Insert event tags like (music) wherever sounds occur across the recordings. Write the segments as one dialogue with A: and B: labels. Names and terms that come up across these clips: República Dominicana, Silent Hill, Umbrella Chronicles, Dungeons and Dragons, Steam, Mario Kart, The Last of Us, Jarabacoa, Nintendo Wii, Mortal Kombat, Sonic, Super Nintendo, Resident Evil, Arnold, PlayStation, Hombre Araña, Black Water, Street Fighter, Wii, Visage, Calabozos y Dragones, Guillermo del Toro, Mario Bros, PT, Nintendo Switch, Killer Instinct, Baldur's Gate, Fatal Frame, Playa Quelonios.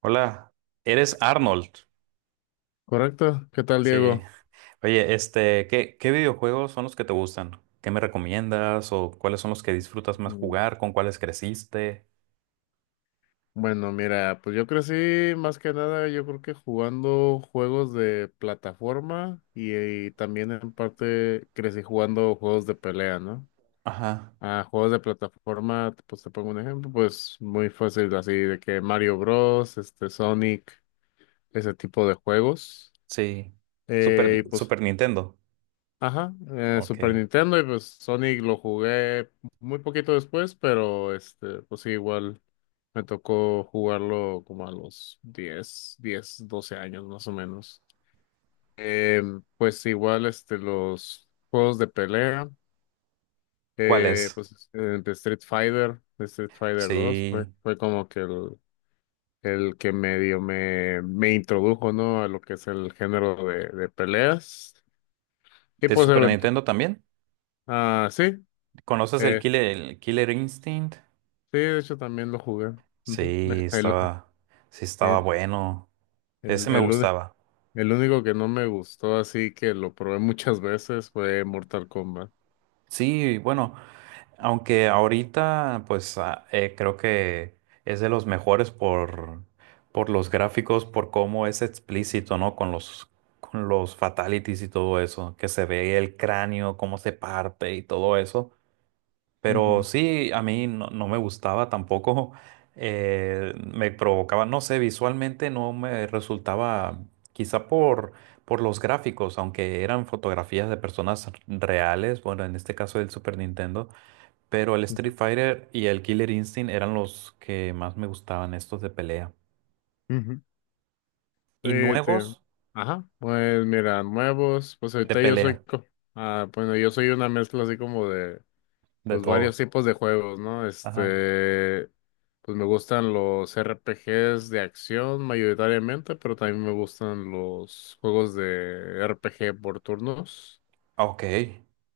A: Hola, eres Arnold.
B: Correcto. ¿Qué tal,
A: Sí.
B: Diego?
A: Oye, este, ¿Qué videojuegos son los que te gustan? ¿Qué me recomiendas? ¿O cuáles son los que disfrutas más
B: Mm,
A: jugar? ¿Con cuáles creciste?
B: Bueno, mira, pues yo crecí más que nada, yo creo que jugando juegos de plataforma y también en parte crecí jugando juegos de pelea, ¿no?
A: Ajá,
B: Ah, juegos de plataforma, pues te pongo un ejemplo, pues muy fácil, así de que Mario Bros, este, Sonic, ese tipo de juegos.
A: sí. Super,
B: Y pues
A: Super Nintendo.
B: ajá, Super
A: Ok.
B: Nintendo y pues Sonic lo jugué muy poquito después, pero este, pues sí, igual me tocó jugarlo como a los 10 10 12 años más o menos. Pues igual este, los juegos de pelea,
A: ¿Cuál es?
B: de Street Fighter 2 fue,
A: Sí.
B: fue como que el que medio me introdujo, ¿no? A lo que es el género de peleas. Y
A: ¿De
B: pues
A: Super Nintendo también?
B: ah, sí.
A: ¿Conoces el Killer Instinct?
B: Sí, de hecho también lo jugué. Ujú.
A: Sí, estaba, sí estaba
B: El,
A: bueno. Ese
B: el,
A: me
B: el uni-
A: gustaba.
B: el único que no me gustó, así que lo probé muchas veces, fue Mortal Kombat.
A: Sí, bueno. Aunque ahorita, pues creo que es de los mejores por los gráficos, por cómo es explícito, ¿no? Con los fatalities y todo eso, que se ve el cráneo, cómo se parte y todo eso. Pero
B: Ujú,
A: sí, a mí no, no me gustaba tampoco, (laughs) me provocaba, no sé, visualmente no me resultaba, quizá por los gráficos, aunque eran fotografías de personas reales, bueno, en este caso del Super Nintendo, pero el
B: ujú,
A: Street Fighter y el Killer Instinct eran los que más me gustaban, estos de pelea.
B: ujú.
A: Y
B: Sí, sí.
A: nuevos
B: Ajá. Pues mira, nuevos, pues
A: de
B: ahorita
A: pelea,
B: ah, bueno, yo soy una mezcla así como de,
A: de
B: pues
A: todo.
B: varios tipos de juegos, ¿no?
A: Ajá.
B: Este, pues me gustan los R P RPGs de acción mayoritariamente, pero también me gustan los juegos de RPG por turnos.
A: Ah, ok.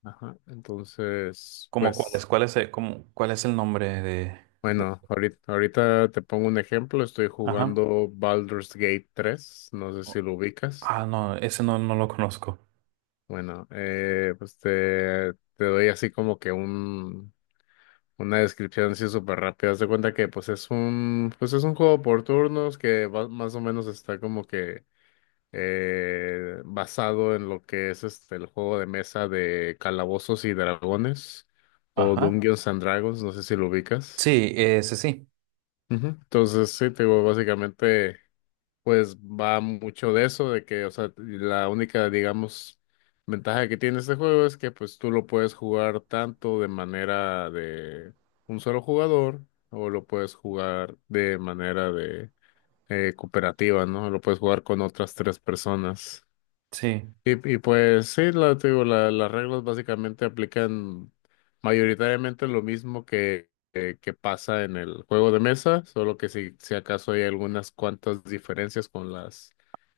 B: Ajá. Entonces,
A: ¿Cómo
B: pues,
A: cuál es el, cómo- cuál es el nombre de-
B: bueno, ahorita te pongo un ejemplo. Estoy
A: Ajá.
B: jugando Baldur's Gate 3. No sé
A: O-
B: si lo ubicas.
A: Ah, no, ese no, no lo conozco.
B: Bueno, pues te doy así como que un, una descripción así súper rápida. Haz de cuenta que pues pues es un juego por turnos más o menos está como que basado en lo que es este el juego de mesa de Calabozos y Dragones o
A: Ajá.
B: Dungeons and Dragons. No sé si lo ubicas.
A: Sí, ese sí.
B: Ujú. Entonces, sí, te digo, básicamente, pues va mucho de eso, de que, o sea, la única, digamos, ventaja que tiene este juego es que, pues, tú lo puedes jugar tanto de manera de un solo jugador, o lo puedes jugar de manera de cooperativa, ¿no? Lo puedes jugar con otras tres personas.
A: Sí.
B: Y pues sí, te digo, las reglas básicamente aplican mayoritariamente lo mismo que pasa en el juego de mesa, solo que si acaso hay algunas cuantas diferencias con las,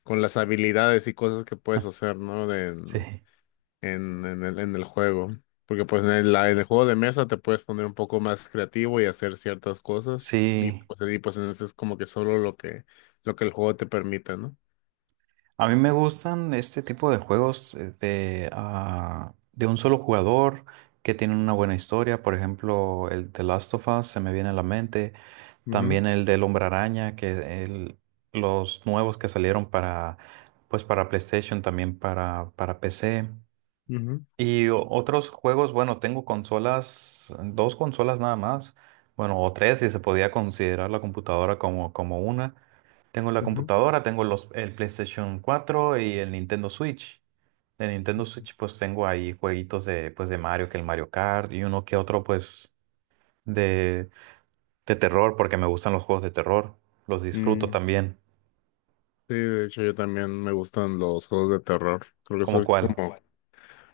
B: con las habilidades y cosas que puedes
A: (laughs)
B: hacer, ¿no?
A: Sí.
B: En, en el juego. Porque pues en el juego de mesa te puedes poner un poco más creativo y hacer ciertas cosas. Y
A: Sí.
B: pues, y pues en ese es como que solo lo que el juego te permita, ¿no?
A: A mí me gustan este tipo de juegos de un solo jugador que tienen una buena historia. Por ejemplo, el The Last of Us se me viene a la mente.
B: Ujú,
A: También el del Hombre Araña, que el- los nuevos que salieron para, pues para PlayStation, también para PC.
B: ujú,
A: Y o- otros juegos, bueno, tengo consolas, dos consolas nada más. Bueno, o tres, si se podía considerar la computadora como, como una. Tengo la
B: ujú.
A: computadora, tengo los, el PlayStation 4 y el Nintendo Switch. De Nintendo Switch pues tengo ahí jueguitos de, pues, de Mario, que el Mario Kart y uno que otro pues de, de terror, porque me gustan los juegos de terror. Los disfruto
B: Mm.
A: también.
B: Sí, de hecho yo también me gustan los juegos de terror. Creo que eso
A: ¿Cómo
B: es como,
A: cuál?
B: ¿cuál?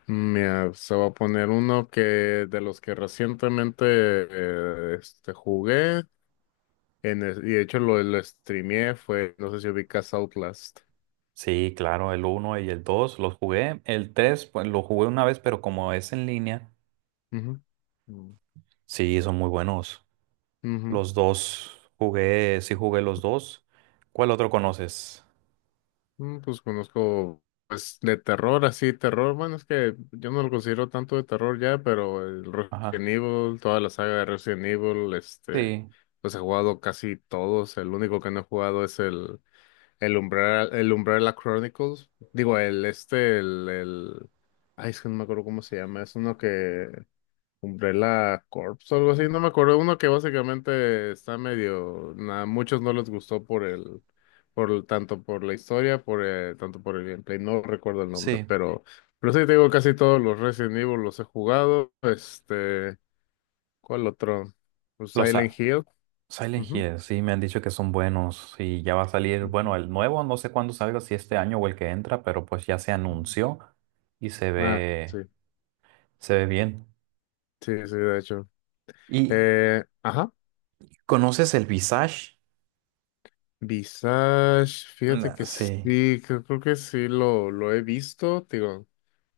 B: Mira, se va a poner uno que de los que recientemente este, jugué y de hecho lo streameé fue, no sé si ubicas Outlast.
A: Sí, claro, el uno y el 2 los jugué. El 3 pues lo jugué una vez, pero como es en línea,
B: Ujú. Mm.
A: sí, son muy buenos.
B: Ujú.
A: Los dos jugué, sí jugué los dos. ¿Cuál otro conoces?
B: Pues conozco, pues de terror, así, terror, bueno, es que yo no lo considero tanto de terror ya, pero el
A: Ajá.
B: Resident Evil, toda la saga de Resident Evil, este,
A: Sí,
B: pues he jugado casi todos, el único que no he jugado es el Umbrella, el Umbrella Chronicles. Digo, el este, el, el. Ay, es que no me acuerdo cómo se llama. Es uno que Umbrella Corps o algo así. No me acuerdo. Uno que básicamente está medio, muchos no les gustó por el, por, tanto por la historia, por tanto por el gameplay. No recuerdo el nombre.
A: sí.
B: Pero sí te digo, casi todos los Resident Evil los he jugado. Este. ¿Cuál otro? Pues
A: Los,
B: Silent
A: a-
B: Hill.
A: Silent
B: Ujú.
A: Hill, sí, me han dicho que son buenos y ya va a salir, bueno, el nuevo, no sé cuándo salga, si este año o el que entra, pero pues ya se
B: Ujú.
A: anunció y
B: Ah, sí.
A: se ve bien.
B: Sí, sí, de hecho.
A: ¿Y
B: Ajá,
A: conoces el Visage?
B: Visage, fíjate
A: Nah,
B: que
A: sí,
B: sí, creo que sí lo he visto, te digo,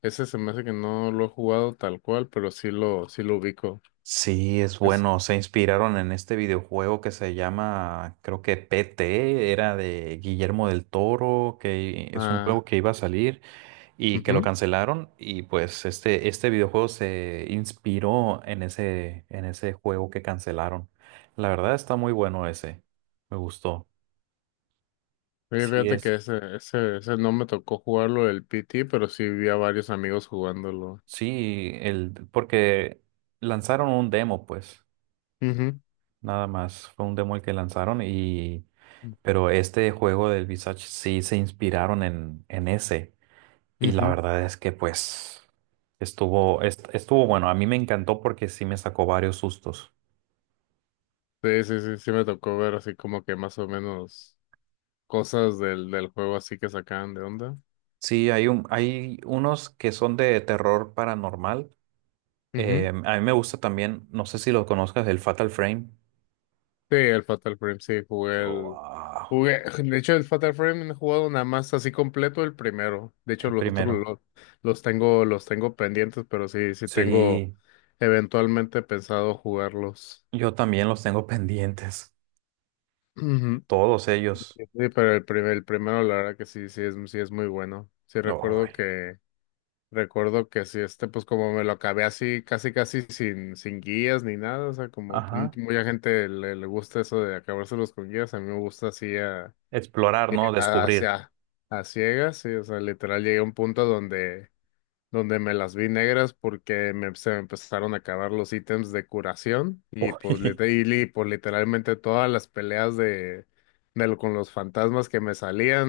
B: ese se me hace que no lo he jugado tal cual, pero sí lo ubico.
A: sí, es
B: Es,
A: bueno, se inspiraron en este videojuego que se llama, creo que PT, era de Guillermo del Toro, que es un
B: ah,
A: juego que iba a salir, y que
B: ujú.
A: lo
B: Sí,
A: cancelaron y pues este videojuego se inspiró en ese juego que cancelaron. La verdad está muy bueno ese, me gustó. Sí
B: fíjate
A: es,
B: que ese no me tocó jugarlo el PT, pero sí vi a varios amigos jugándolo.
A: sí, el, porque lanzaron un demo pues,
B: Ujú,
A: nada más, fue un demo el que lanzaron y, pero este juego del Visage sí se inspiraron en ese y la
B: ujú.
A: verdad es que pues estuvo, est- estuvo bueno, a mí me encantó porque sí me sacó varios sustos.
B: Sí, sí, sí, sí me tocó ver así como que más o menos cosas del juego así que sacaban de onda.
A: Sí, hay un, hay unos que son de terror paranormal. A mí me gusta también, no sé si lo conozcas, el Fatal Frame.
B: Sí, el Fatal Frame, sí,
A: Wow,
B: jugué, de hecho, el Fatal Frame no he jugado nada más así completo el primero. De hecho,
A: el
B: los otros
A: primero.
B: los tengo pendientes, pero sí, sí tengo
A: Sí,
B: eventualmente pensado jugarlos.
A: yo también los tengo (laughs) pendientes.
B: Ujú.
A: Todos ellos.
B: Sí, pero el primero, la verdad que sí, sí es muy bueno. Sí
A: No.
B: recuerdo que sí, este, pues como me lo acabé así, casi casi sin guías ni nada. O sea, como
A: Ajá.
B: mucha gente le gusta eso de acabárselos con guías, a mí me gusta así a
A: Explorar, ¿no?
B: A,
A: Descubrir.
B: hacia- a ciegas, sí, o sea, literal llegué a un punto donde, me las vi negras porque se me empezaron a acabar los ítems de curación y pues,
A: Uy,
B: literalmente todas las peleas con los fantasmas que me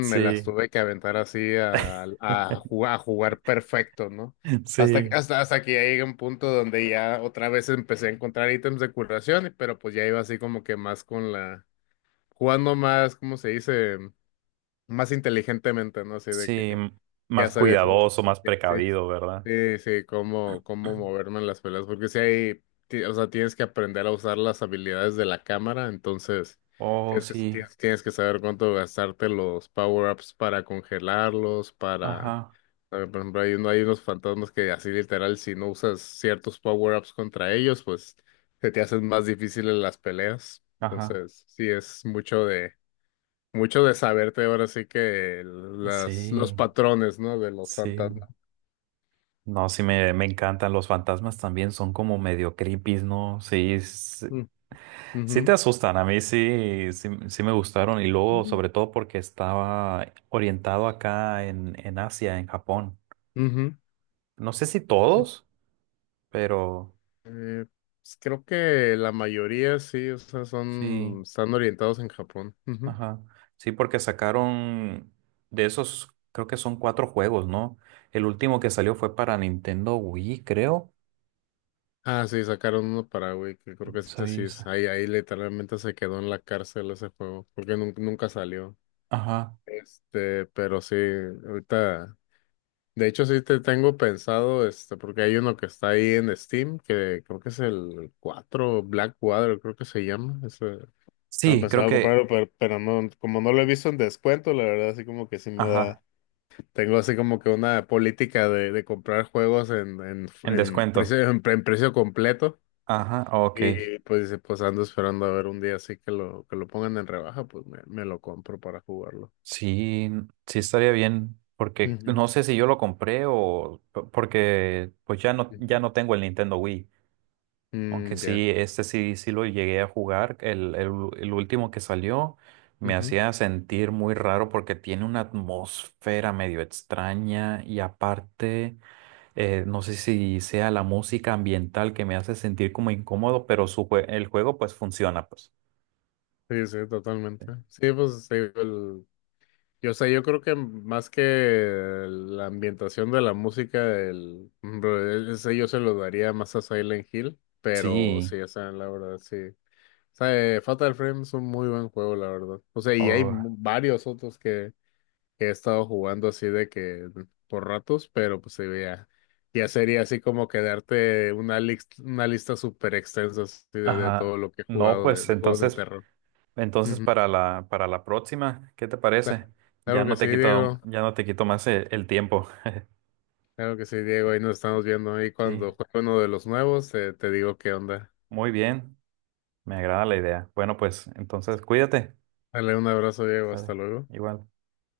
A: (laughs)
B: me las
A: sí.
B: tuve que aventar así a, a,
A: (laughs)
B: jugar, a jugar perfecto, ¿no? Hasta, que-
A: Sí.
B: hasta, hasta que ya llegué a un punto donde ya otra vez empecé a encontrar ítems de curación, pero pues ya iba así como que más con jugando más, ¿cómo se dice? Más inteligentemente, ¿no? Así
A: Sí,
B: de que
A: m-
B: ya
A: más
B: sabía cómo,
A: cuidadoso, más
B: ya, sí,
A: precavido, ¿verdad?
B: sí, sí, cómo moverme en las peleas, porque si o sea, tienes que aprender a usar las habilidades de la cámara, entonces
A: Oh,
B: tienes que,
A: sí.
B: tienes, tienes que saber cuánto gastarte los power-ups para congelarlos,
A: Ajá,
B: por ejemplo, hay unos fantasmas que así literal, si no usas ciertos power-ups contra ellos, pues se te hacen más difíciles las peleas,
A: ajá.
B: entonces sí, es mucho de saberte ahora sí que los
A: Sí,
B: patrones, ¿no? De los
A: sí.
B: fantasmas.
A: No, sí me encantan. Los fantasmas también son como medio creepy, ¿no? Sí, s-
B: Mm, ujú,
A: sí, te asustan. A mí sí, sí, sí me gustaron. Y luego,
B: mm,
A: sobre todo porque estaba orientado acá en Asia, en Japón.
B: ujú,
A: No sé si
B: sí.
A: todos, pero
B: Eh, pues creo que la mayoría sí, o sea,
A: sí,
B: son, están orientados en Japón. Ujú.
A: ajá. Sí, porque sacaron de esos, creo que son cuatro juegos, ¿no? El último que salió fue para Nintendo Wii, creo.
B: Ah, sí, sacaron uno para Wii, que creo que ese sí
A: Sí, sí.
B: ahí literalmente se quedó en la cárcel ese juego, porque nunca salió.
A: Ajá.
B: Este, pero sí, ahorita. De hecho, sí te tengo pensado, este, porque hay uno que está ahí en Steam, que creo que es el 4 Black Water, creo que se llama. Ese, no,
A: Sí, creo
B: pensaba
A: que,
B: comprarlo, pero, no, como no lo he visto en descuento, la verdad, así como que sí me
A: ajá,
B: da. Tengo así como que una política de comprar juegos en, en,
A: en
B: en
A: descuento.
B: precio, en, pre- en precio completo.
A: Ajá, ok.
B: Y pues, dice, pues ando esperando a ver un día así que lo pongan en rebaja, pues me lo compro para jugarlo.
A: Sí, sí estaría bien, porque
B: Ujú,
A: no sé si yo lo compré o p- porque pues ya no, ya
B: ujú.
A: no tengo el Nintendo Wii, aunque
B: Mm, ya.
A: sí, este sí, sí lo llegué a jugar, el u- el último que salió me hacía sentir muy raro porque tiene una atmósfera medio extraña y aparte, no sé si sea la música ambiental que me hace sentir como incómodo, pero su jue- el juego pues funciona, pues.
B: Sí, sí, totalmente. Sí, pues te digo, o sea, yo creo que más que la ambientación de la música, el, por ejemplo, ese yo se lo daría más a Silent Hill, pero
A: Sí.
B: sí, o sea, la verdad, sí. O sea, Fatal Frame es un muy buen juego, la verdad. O sea, y hay
A: Oh.
B: varios otros que he estado jugando así de que por ratos, pero pues sí, ya, sería así como quedarte una lista súper extensa así de todo
A: Ajá.
B: lo que he
A: No,
B: jugado
A: pues
B: de juegos de
A: entonces,
B: terror.
A: entonces para la próxima, ¿qué te
B: Cla-
A: parece? Ya
B: Claro que
A: no
B: sí,
A: te quito,
B: Diego.
A: ya no te quito más el tiempo.
B: Claro que sí, Diego. Ahí nos estamos viendo. Ahí
A: Sí,
B: cuando juegue uno de los nuevos, te digo qué onda.
A: muy bien. Me agrada la idea. Bueno, pues entonces cuídate.
B: Dale un abrazo, Diego.
A: Sale.
B: Hasta luego.
A: Igual.